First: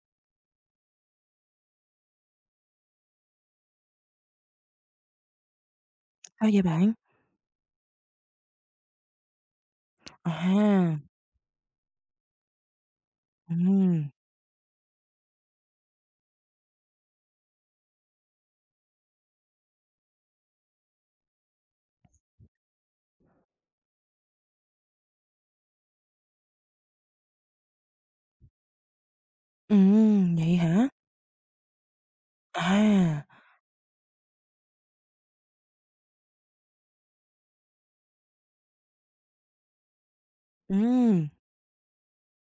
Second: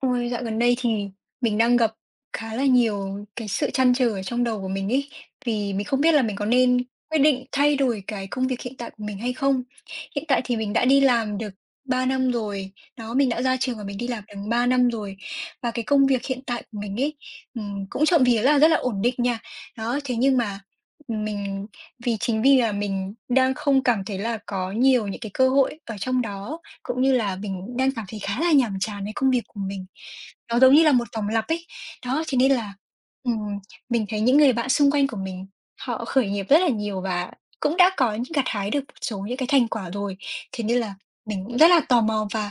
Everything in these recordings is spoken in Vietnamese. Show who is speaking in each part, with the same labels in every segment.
Speaker 1: Ôi, dạo gần đây thì mình đang gặp khá là nhiều cái sự trăn trở ở trong đầu của mình ấy, vì mình không biết là mình có
Speaker 2: Sao vậy
Speaker 1: nên
Speaker 2: bạn?
Speaker 1: quyết định thay đổi cái công việc hiện tại của mình hay không? Hiện tại thì mình đã
Speaker 2: À,
Speaker 1: đi làm được 3 năm rồi, đó, mình đã ra trường và mình đi
Speaker 2: ừm,
Speaker 1: làm được 3 năm rồi. Và cái công việc hiện tại của mình ấy, cũng trộm vía là rất là ổn định nha. Đó, thế nhưng mà mình vì chính vì là mình đang không cảm thấy là có nhiều những cái cơ hội ở trong đó, cũng như là mình đang cảm thấy khá là nhàm chán với công việc của mình.
Speaker 2: vậy
Speaker 1: Nó giống như
Speaker 2: hả?
Speaker 1: là một vòng lặp ấy. Đó, thế nên là,
Speaker 2: À,
Speaker 1: ừm, mình thấy những người bạn xung quanh của mình họ khởi nghiệp rất là nhiều và cũng đã có những gặt hái được một số những cái thành quả rồi. Thế nên là
Speaker 2: ừm,
Speaker 1: mình cũng rất là tò mò và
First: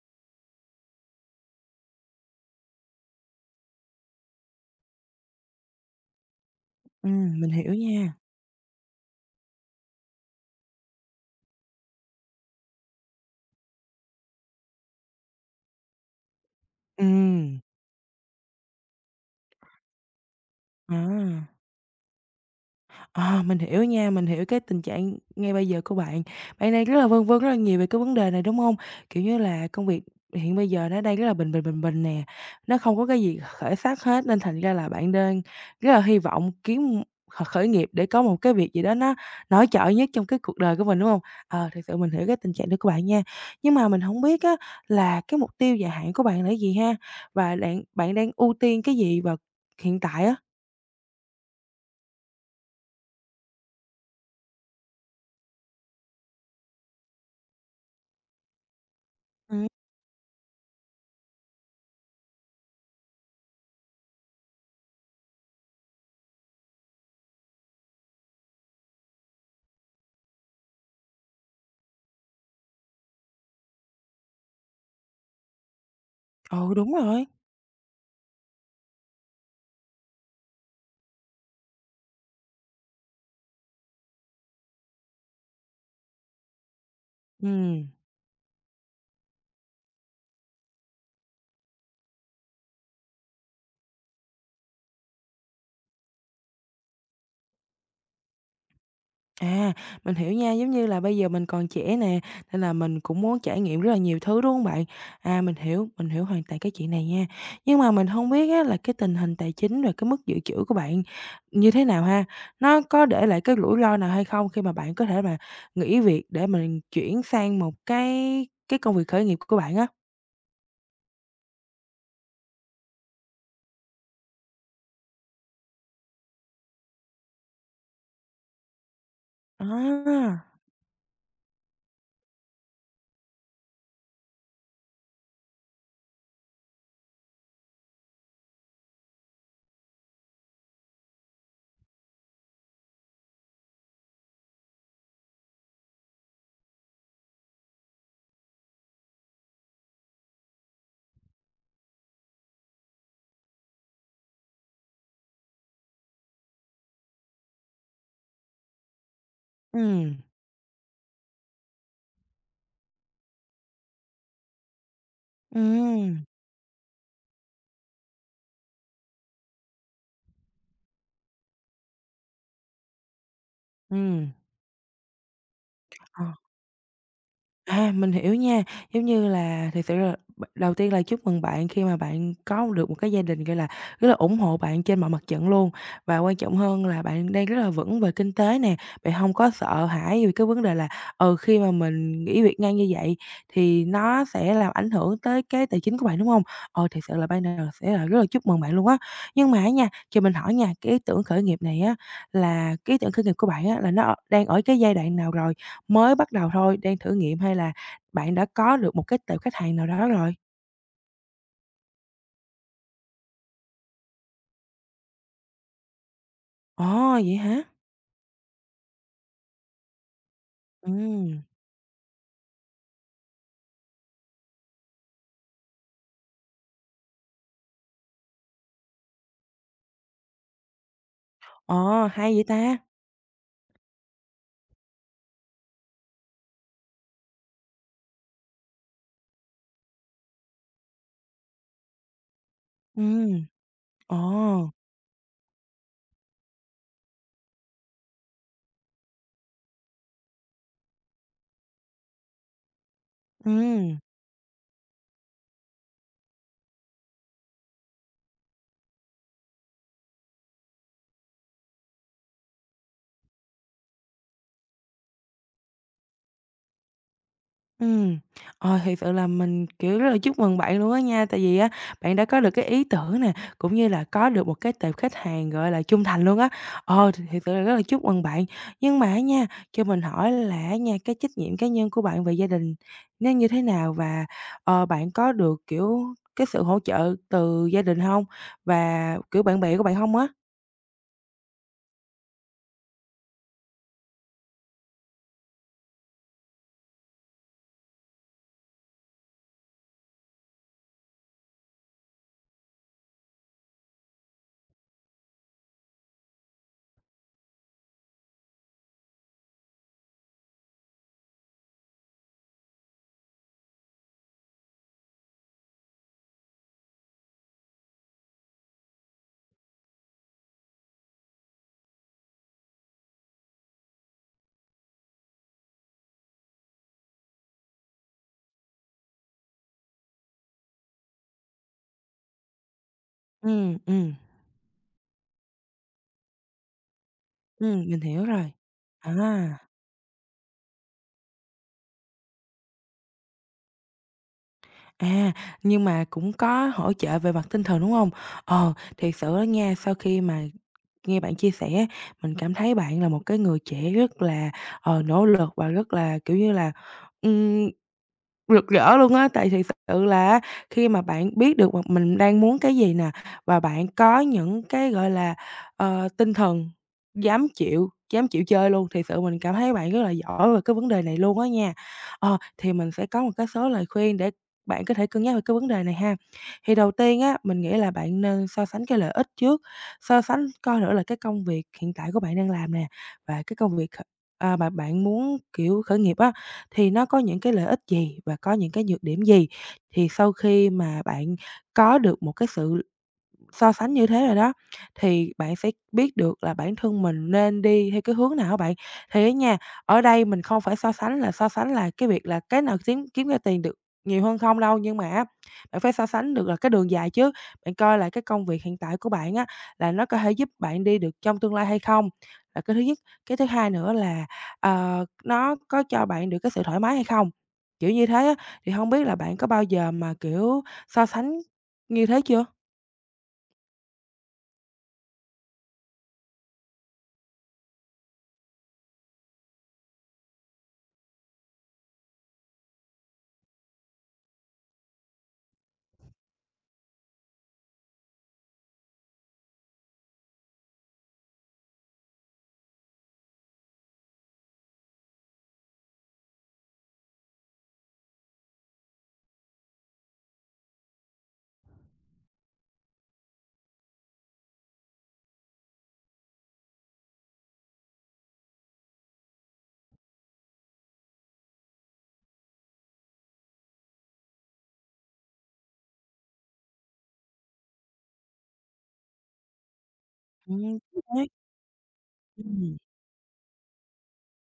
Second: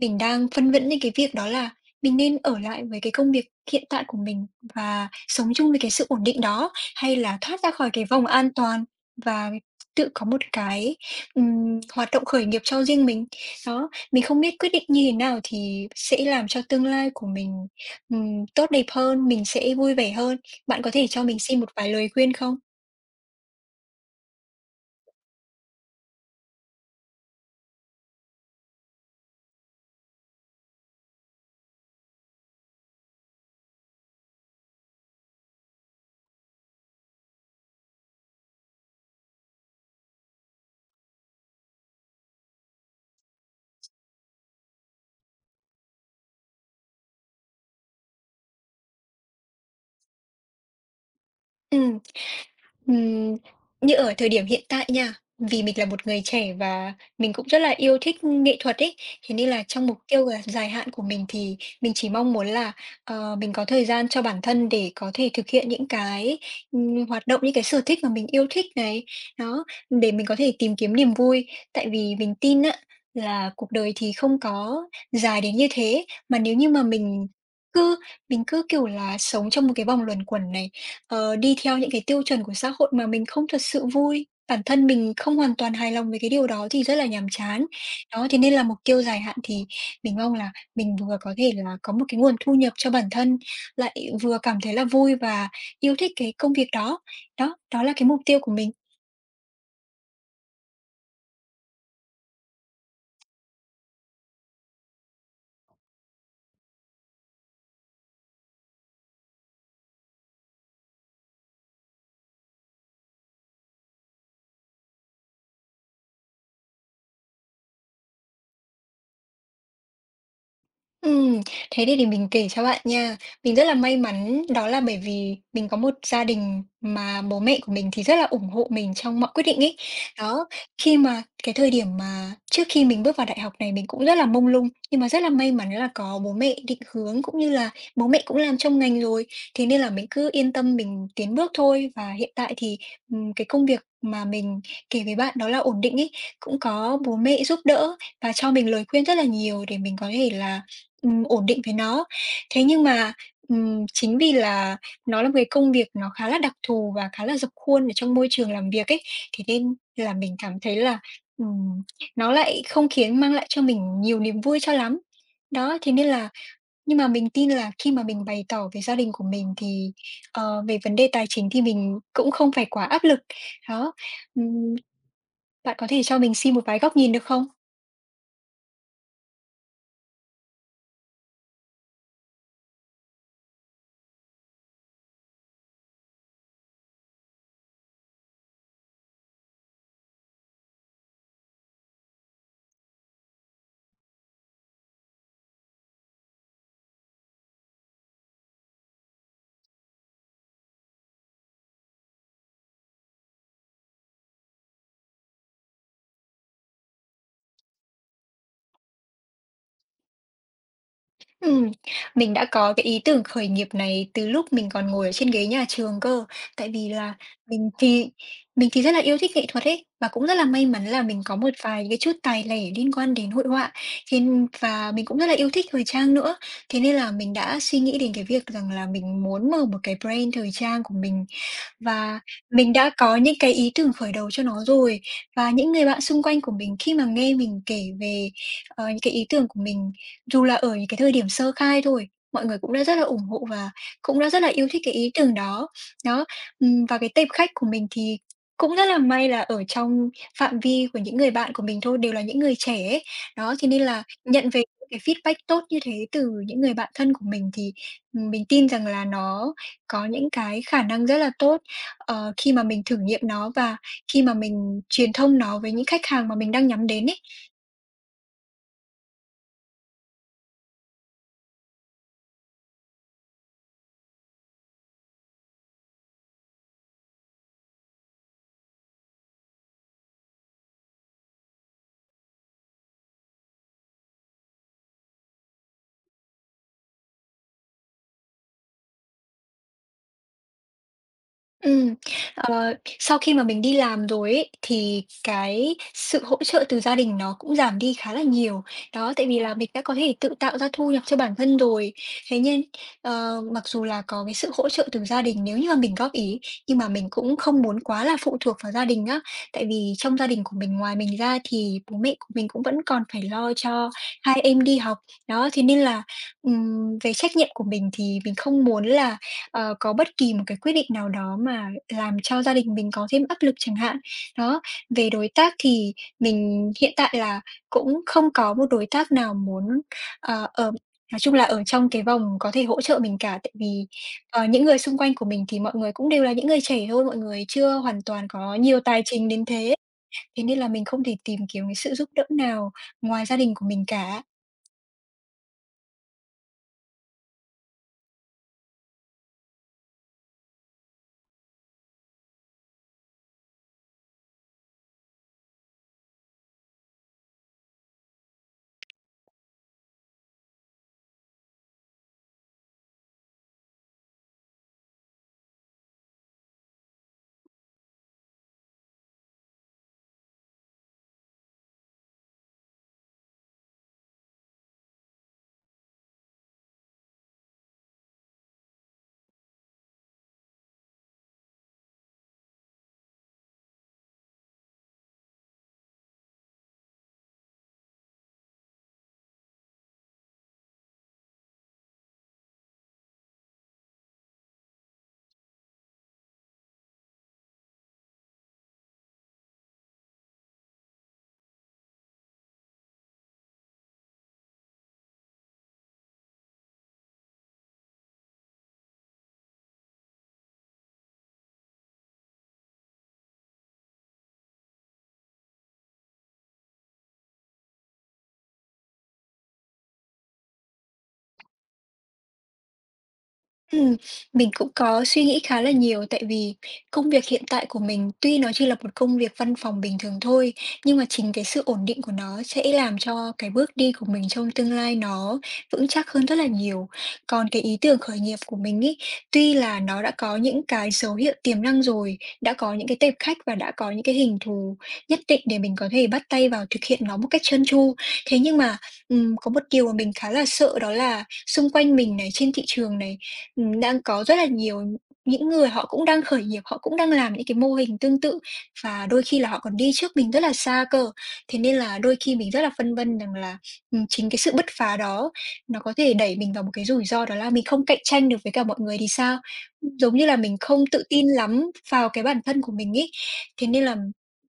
Speaker 1: mình đang phân vân đến cái việc đó là mình nên ở lại với cái công việc hiện tại của mình và sống chung với cái sự ổn định đó, hay là
Speaker 2: mình
Speaker 1: thoát ra
Speaker 2: hiểu
Speaker 1: khỏi cái
Speaker 2: nha.
Speaker 1: vòng an toàn và tự có một cái, hoạt động khởi nghiệp cho riêng mình. Đó, mình không biết quyết định như thế nào thì sẽ làm cho tương lai của
Speaker 2: Ừm,
Speaker 1: mình, tốt đẹp hơn, mình sẽ vui vẻ hơn. Bạn có thể cho mình
Speaker 2: à.
Speaker 1: xin một vài lời khuyên không?
Speaker 2: Ờ, mình hiểu nha, mình hiểu cái tình trạng ngay bây giờ của bạn. Bạn đang rất là vân vân rất là nhiều về cái vấn đề này, đúng không? Kiểu như là, công việc hiện bây giờ nó đang rất là bình bình nè, nó không có cái gì khởi sắc hết nên thành ra là bạn đang rất là hy vọng kiếm khởi nghiệp để có một cái việc gì đó nó nổi trội nhất trong cái cuộc đời của mình, đúng không? Ờ, thực sự mình hiểu cái tình trạng đó của bạn nha. Nhưng mà mình không biết á là cái mục tiêu dài hạn của bạn là gì ha? Và bạn bạn đang ưu tiên cái gì vào hiện tại á?
Speaker 1: Ừm. Ừm, như ở thời điểm hiện tại nha, vì mình là một người trẻ và mình cũng rất là yêu thích nghệ thuật ấy, thế nên là
Speaker 2: Ừm.
Speaker 1: trong mục tiêu là dài hạn của mình thì mình chỉ mong muốn là, mình có thời gian cho bản thân để có thể thực hiện những cái, hoạt động, những cái sở thích mà mình yêu thích này, đó, để mình có thể tìm kiếm niềm vui. Tại vì mình tin á là cuộc đời thì không có dài đến như thế, mà nếu
Speaker 2: Ừ,
Speaker 1: như
Speaker 2: ồ
Speaker 1: mà
Speaker 2: đúng rồi.
Speaker 1: cứ mình cứ, kiểu là, sống trong một cái vòng luẩn quẩn này, đi theo những cái tiêu chuẩn của xã hội mà mình không thật sự vui, bản thân mình không hoàn toàn hài lòng với cái điều đó thì rất là nhàm chán.
Speaker 2: Ừm.
Speaker 1: Đó, thế nên là mục tiêu dài hạn thì mình mong là mình vừa có thể là có một cái nguồn thu nhập cho bản thân, lại vừa cảm thấy là vui và yêu thích cái công việc đó. Đó, đó là cái mục tiêu của mình.
Speaker 2: À, mình hiểu nha, giống như là bây giờ mình còn trẻ nè, nên là mình cũng muốn trải nghiệm rất là nhiều thứ, đúng không bạn? À, mình hiểu hoàn toàn cái chuyện này nha. Nhưng mà mình không biết á là cái tình hình tài chính rồi cái mức dự trữ của bạn như thế nào ha? Nó có để lại cái rủi ro nào hay không khi mà bạn có thể mà nghỉ việc để mình chuyển sang một cái công việc khởi nghiệp của bạn á?
Speaker 1: Ừm, thế thì để mình kể cho bạn nha. Mình rất là may mắn đó là bởi vì mình có một gia đình mà bố mẹ của mình thì rất là ủng hộ mình trong mọi quyết định ấy.
Speaker 2: À,
Speaker 1: Đó, khi mà cái thời điểm mà trước khi mình bước vào đại học này mình cũng rất là mông lung, nhưng mà rất là may mắn là có bố mẹ định hướng cũng như là bố mẹ cũng làm trong ngành rồi, thế nên là mình cứ yên tâm mình tiến bước thôi. Và hiện tại thì, cái công việc mà mình kể với bạn đó là ổn định ấy, cũng có bố mẹ giúp đỡ và cho mình lời khuyên rất là nhiều để mình có thể là ổn định với nó. Thế nhưng mà, chính vì là nó là một cái công việc nó khá là đặc thù và khá là dập khuôn ở trong môi trường làm việc ấy, thế nên
Speaker 2: ừ
Speaker 1: là mình cảm thấy là, ừm, nó lại không khiến mang lại cho mình nhiều niềm vui cho lắm. Đó, thế nên
Speaker 2: ừ
Speaker 1: là nhưng mà mình tin là khi mà mình bày tỏ với gia đình của mình thì, về vấn đề tài chính thì mình cũng không phải quá áp lực. Đó,
Speaker 2: ừ.
Speaker 1: ừm, bạn có thể cho mình xin một vài góc nhìn được không?
Speaker 2: À, mình hiểu nha. Giống như là thực sự là đầu tiên là chúc mừng bạn khi mà bạn có được một cái gia đình, gọi là, rất là ủng hộ bạn trên mọi mặt trận luôn. Và quan trọng hơn là bạn đang rất là vững về kinh tế nè, bạn không có sợ hãi vì cái vấn đề là, ừ, khi mà mình nghỉ việc ngang như vậy thì nó sẽ làm ảnh hưởng tới cái tài chính của bạn, đúng không? Ờ, thiệt sự là ban đầu sẽ là rất là chúc mừng bạn luôn á. Nhưng mà á nha, cho mình hỏi nha, cái ý tưởng khởi nghiệp này á, là cái ý tưởng khởi nghiệp của bạn á, là nó ở đang ở cái giai đoạn nào rồi? Mới bắt đầu thôi, đang thử nghiệm hay là bạn đã có được một cái tệp khách hàng nào đó rồi?
Speaker 1: Ừm, mình đã có cái ý tưởng khởi nghiệp này từ lúc mình còn ngồi ở trên ghế nhà trường cơ. Tại vì
Speaker 2: Ồ,
Speaker 1: là
Speaker 2: vậy hả?
Speaker 1: mình thì mình thì rất là yêu thích nghệ thuật ấy, và cũng rất là may mắn là mình có
Speaker 2: Ừm,
Speaker 1: một vài cái chút tài lẻ liên quan đến hội họa, và mình cũng rất là yêu thích thời trang nữa. Thế nên là mình đã suy nghĩ đến cái việc rằng là mình muốn mở một cái brand thời trang của mình,
Speaker 2: ờ,
Speaker 1: và
Speaker 2: hay vậy
Speaker 1: mình
Speaker 2: ta?
Speaker 1: đã có những cái ý tưởng khởi đầu cho nó rồi. Và những người bạn xung quanh của mình khi mà nghe mình kể về, những cái ý tưởng của mình dù là ở những cái thời điểm sơ khai thôi, mọi người cũng đã rất là ủng
Speaker 2: Ừm,
Speaker 1: hộ và cũng đã rất là yêu
Speaker 2: ồ,
Speaker 1: thích cái ý tưởng đó. Đó, và cái tệp khách của mình thì cũng rất là may là ở trong phạm vi của những người bạn của mình thôi, đều là những người trẻ ấy. Đó, thế nên
Speaker 2: ừm.
Speaker 1: là nhận về những cái feedback tốt như thế từ những người bạn thân của mình thì, mình tin rằng là nó có những cái khả năng rất là tốt, khi mà mình thử nghiệm nó và khi mà mình truyền thông nó với những khách hàng mà mình đang nhắm đến ấy.
Speaker 2: Ừm, ôi thiệt sự là mình, kiểu, rất là chúc mừng bạn luôn á nha, tại vì á, bạn đã có được cái ý tưởng nè, cũng như là có được một cái tệp khách hàng, gọi là, trung thành luôn á. Ờ, thì thiệt sự là rất là chúc mừng bạn. Nhưng mà á nha, cho mình hỏi là nha, cái trách nhiệm cá nhân của bạn về gia đình nó như thế nào? Và, ờ, bạn có được, kiểu, cái sự hỗ trợ từ gia đình không? Và, kiểu, bạn bè của bạn không á?
Speaker 1: Ừm, ờ, sau khi mà mình đi làm rồi ấy, thì cái sự hỗ trợ từ gia đình nó cũng giảm đi khá là nhiều. Đó, tại vì là mình đã có thể tự tạo ra thu nhập cho bản thân rồi. Thế nên, mặc dù là có cái sự hỗ trợ từ gia đình nếu như mà mình góp ý, nhưng mà mình cũng không muốn quá là phụ thuộc vào gia đình á. Tại vì trong gia đình của mình, ngoài mình ra thì bố mẹ của mình cũng vẫn còn phải lo cho hai em đi học. Đó, thế nên là, về trách nhiệm của mình thì mình không muốn là có bất kỳ một cái quyết định nào đó mà làm cho gia đình mình có thêm áp lực chẳng hạn. Đó, về đối tác thì mình hiện tại là cũng không có một đối tác nào muốn, ờ, ở nói chung là ở trong cái vòng có thể hỗ trợ mình cả, tại
Speaker 2: Ừm,
Speaker 1: vì,
Speaker 2: ừm,
Speaker 1: những người xung quanh của mình thì mọi người cũng đều là những người trẻ thôi, mọi người chưa
Speaker 2: mình
Speaker 1: hoàn
Speaker 2: hiểu
Speaker 1: toàn
Speaker 2: rồi.
Speaker 1: có nhiều tài chính đến
Speaker 2: À.
Speaker 1: thế, thế nên là mình không thể tìm kiếm cái sự giúp đỡ nào ngoài gia đình của mình cả.
Speaker 2: À, nhưng mà cũng có hỗ trợ về mặt tinh thần, đúng không? Ờ, thiệt sự á nha, sau khi mà nghe bạn chia sẻ mình cảm thấy bạn là một cái người trẻ rất là, ờ, nỗ lực và rất là, kiểu như là, ừm, rực rỡ luôn á. Tại thiệt sự là khi mà bạn biết được một mình đang muốn cái gì nè, và bạn có những cái, gọi là, ờ, tinh thần dám chịu chơi luôn, thì sự mình cảm thấy bạn rất là giỏi về cái vấn đề này luôn á nha. Ờ, thì mình sẽ có một cái số lời khuyên để bạn có thể cân nhắc về cái vấn đề này ha. Thì đầu tiên á, mình nghĩ là bạn nên so sánh cái lợi ích trước, so sánh coi nữa là cái công việc hiện tại của bạn đang làm nè, và cái công việc à, mà bạn muốn, kiểu, khởi nghiệp á, thì nó có những cái lợi ích gì và có những cái nhược điểm gì? Thì sau khi mà bạn có được một cái sự so sánh như thế rồi đó, thì bạn sẽ biết được là bản thân mình nên đi theo cái hướng nào á bạn. Thì á nha, ở đây mình không phải so sánh là cái việc là cái nào kiếm kiếm ra tiền được nhiều hơn không đâu, nhưng mà á, bạn phải so sánh được là cái đường dài chứ. Bạn coi lại cái công việc hiện tại của bạn á, là nó có thể giúp bạn đi được trong tương lai hay không? Là cái thứ nhất. Cái thứ hai nữa là, ờ, nó có cho bạn được cái sự thoải mái hay không? Kiểu như thế á, thì không biết là bạn có bao giờ mà, kiểu, so sánh như thế chưa?
Speaker 1: Ừm, mình cũng có suy nghĩ khá là nhiều tại vì công việc hiện tại của mình tuy nó chỉ là một công việc văn phòng bình thường thôi, nhưng mà chính cái sự ổn định của nó sẽ làm cho cái bước đi của mình trong tương lai nó vững chắc hơn rất là nhiều. Còn cái ý tưởng khởi nghiệp của mình ấy, tuy là nó đã có những cái dấu hiệu tiềm năng rồi, đã có những cái tệp khách và đã có những cái hình thù nhất định để mình có thể bắt tay vào thực hiện nó một cách trơn tru. Thế nhưng mà, có một điều mà mình khá là sợ đó là xung quanh mình này, trên thị trường này, đang có rất là nhiều những người họ cũng đang khởi nghiệp, họ cũng đang làm những cái mô hình tương tự và đôi khi là họ còn đi trước mình rất là xa cơ. Thế nên là đôi khi mình rất là phân vân rằng là, chính cái sự bứt phá đó nó có thể đẩy mình vào một cái rủi ro đó là mình không cạnh tranh được với cả mọi người thì sao? Giống như là mình
Speaker 2: Ừm,
Speaker 1: không tự tin
Speaker 2: đấy.
Speaker 1: lắm vào cái bản thân của
Speaker 2: Ừm,
Speaker 1: mình ấy, thế nên là,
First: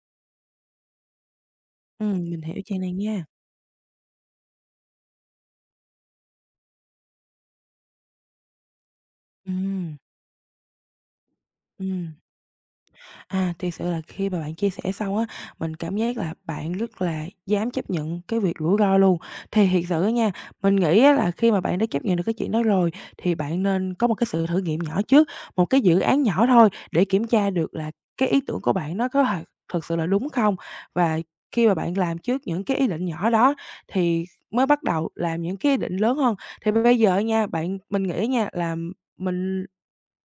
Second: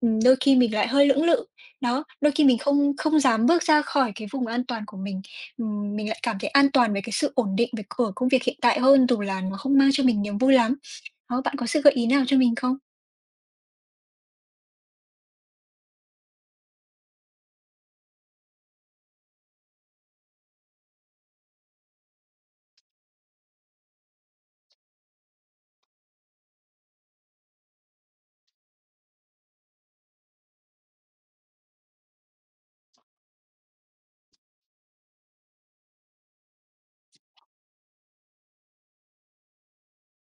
Speaker 1: đôi khi mình lại hơi lưỡng lự. Đó, đôi
Speaker 2: mình
Speaker 1: khi mình
Speaker 2: hiểu chuyện này
Speaker 1: không không
Speaker 2: nha.
Speaker 1: dám bước ra khỏi cái vùng an toàn của mình. Mình lại cảm thấy an toàn về cái sự ổn định về ở công việc hiện tại hơn, dù là nó không mang
Speaker 2: Ừm,
Speaker 1: cho mình niềm vui lắm. Đó, bạn có sự gợi ý
Speaker 2: ừm.
Speaker 1: nào cho mình không?
Speaker 2: À, thực sự là khi mà bạn chia sẻ xong á, mình cảm giác là bạn rất là dám chấp nhận cái việc rủi ro luôn. Thì thiệt sự á nha, mình nghĩ á là khi mà bạn đã chấp nhận được cái chuyện đó rồi thì bạn nên có một cái sự thử nghiệm nhỏ trước, một cái dự án nhỏ thôi để kiểm tra được là cái ý tưởng của bạn nó có thực sự là đúng không? Và khi mà bạn làm trước những cái ý định nhỏ đó thì mới bắt đầu làm những cái ý định lớn hơn. Thì bây giờ nha, mình nghĩ nha là mình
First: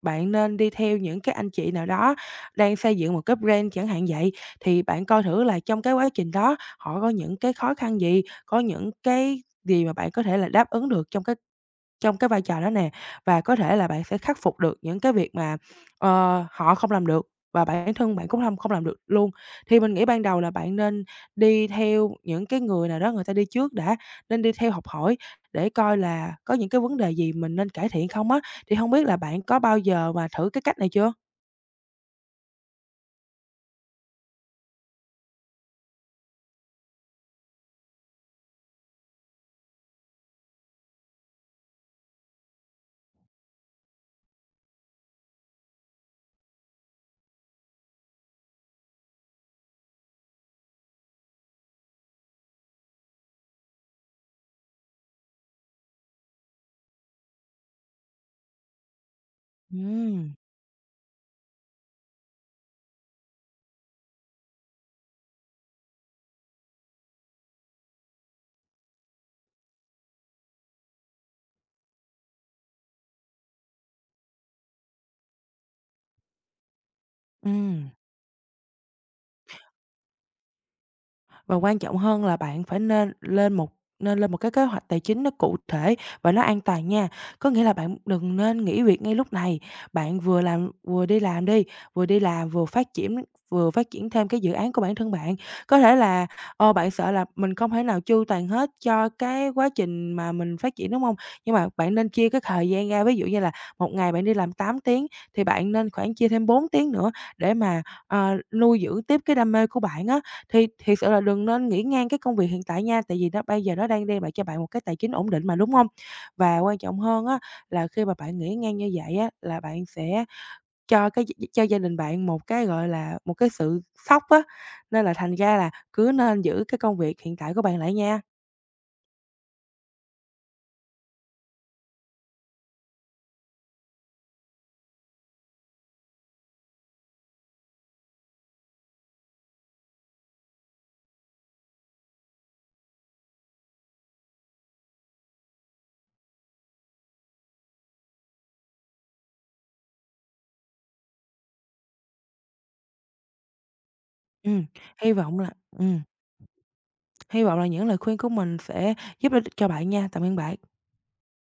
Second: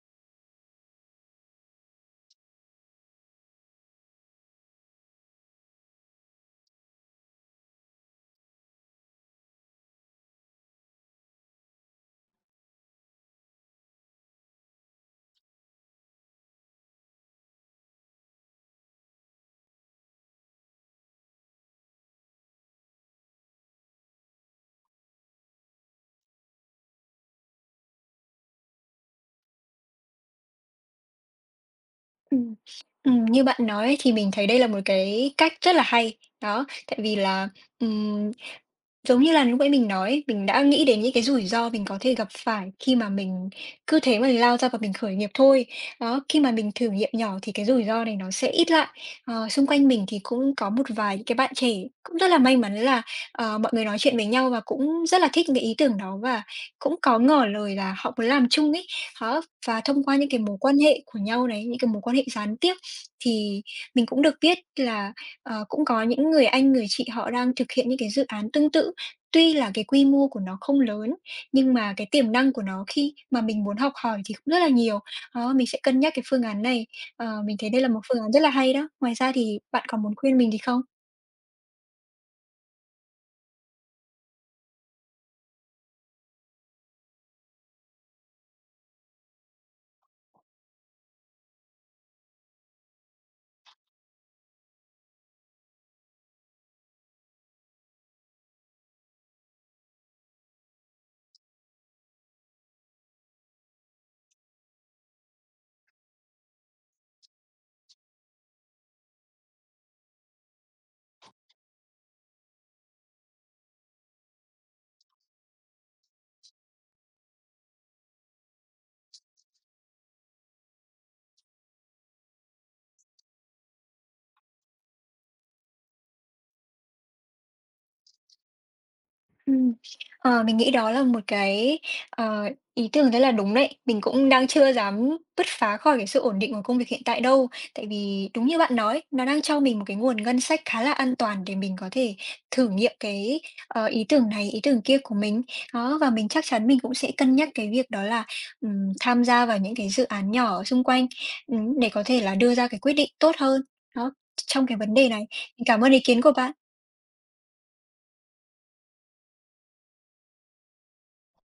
Speaker 2: bạn nên đi theo những cái anh chị nào đó đang xây dựng một cái brand chẳng hạn vậy, thì bạn coi thử là trong cái quá trình đó họ có những cái khó khăn gì, có những cái gì mà bạn có thể là đáp ứng được trong cái vai trò đó nè, và có thể là bạn sẽ khắc phục được những cái việc mà, ờ, họ không làm được và bản thân bạn cũng không không làm được luôn. Thì mình nghĩ ban đầu là bạn nên đi theo những cái người nào đó người ta đi trước đã, nên đi theo học hỏi để coi là có những cái vấn đề gì mình nên cải thiện không á. Thì không biết là bạn có bao giờ mà thử cái cách này chưa?
Speaker 1: Ừm. Như bạn nói ấy, thì mình thấy đây là một cái cách rất là hay. Đó, tại vì là, ừm giống như là lúc nãy mình nói mình đã nghĩ đến những cái rủi ro mình có thể gặp phải khi mà mình cứ thế mà lao ra và mình khởi nghiệp thôi. Đó, khi mà mình thử nghiệm nhỏ thì cái rủi ro này nó sẽ ít lại. Xung quanh mình thì cũng có một vài những cái bạn trẻ cũng rất là may mắn là, mọi người nói chuyện với nhau và cũng rất là thích những cái ý tưởng đó và cũng có ngỏ lời là họ muốn làm chung ấy. Đó, và thông qua những
Speaker 2: Ừm,
Speaker 1: cái mối quan hệ của nhau này, những cái mối quan hệ gián tiếp thì mình cũng được biết là, cũng có những người anh, người chị họ đang thực hiện những cái dự án tương tự. Tuy là cái quy mô của nó không lớn, nhưng mà cái tiềm năng của nó khi mà mình muốn học hỏi thì cũng rất là nhiều. Đó, mình sẽ cân nhắc cái phương án này. Ờ, mình thấy đây là
Speaker 2: ừm.
Speaker 1: một phương án rất là hay đó. Ngoài ra thì bạn còn muốn khuyên mình thì không?
Speaker 2: Và quan trọng hơn là bạn phải nên lên một cái kế hoạch tài chính nó cụ thể và nó an toàn nha. Có nghĩa là bạn đừng nên nghỉ việc ngay lúc này, bạn vừa đi làm đi, vừa đi làm vừa phát triển thêm cái dự án của bản thân bạn. Có thể là, ờ, bạn sợ là mình không thể nào chu toàn hết cho cái quá trình mà mình phát triển, đúng không? Nhưng mà bạn nên chia cái thời gian ra, ví dụ như là một ngày bạn đi làm 8 tiếng thì bạn nên khoảng chia thêm 4 tiếng nữa để mà, ờ, nuôi dưỡng tiếp cái đam mê của bạn á. Thì thiệt sự là đừng nên nghỉ ngang cái công việc hiện tại nha, tại vì nó bây giờ nó đang đem lại cho bạn một cái tài chính ổn định mà, đúng không? Và quan trọng hơn á, là khi mà bạn nghỉ ngang như vậy á, là bạn sẽ cho cái cho gia đình bạn một cái, gọi là, một cái sự sốc á, nên là thành ra là cứ nên giữ cái công việc hiện tại của bạn lại nha.
Speaker 1: Ừm, mình nghĩ đó là một cái, ờ, ý tưởng rất là đúng đấy. Mình cũng đang chưa dám bứt phá khỏi cái sự ổn định của công việc hiện tại đâu. Tại vì đúng như bạn nói, nó đang cho mình một cái nguồn ngân sách khá là an toàn để mình có thể thử nghiệm cái, ý tưởng này, ý tưởng kia của mình. Đó, và mình chắc chắn mình cũng sẽ cân nhắc cái việc đó là, tham gia vào những cái dự án nhỏ ở xung quanh, để có thể là đưa ra cái quyết định tốt hơn. Đó,
Speaker 2: Ừm,
Speaker 1: trong cái vấn đề
Speaker 2: hy
Speaker 1: này.
Speaker 2: vọng là
Speaker 1: Mình cảm ơn
Speaker 2: ừm,
Speaker 1: ý kiến của bạn.
Speaker 2: hy vọng là những lời khuyên của mình sẽ giúp ích cho bạn nha. Tạm biệt bạn.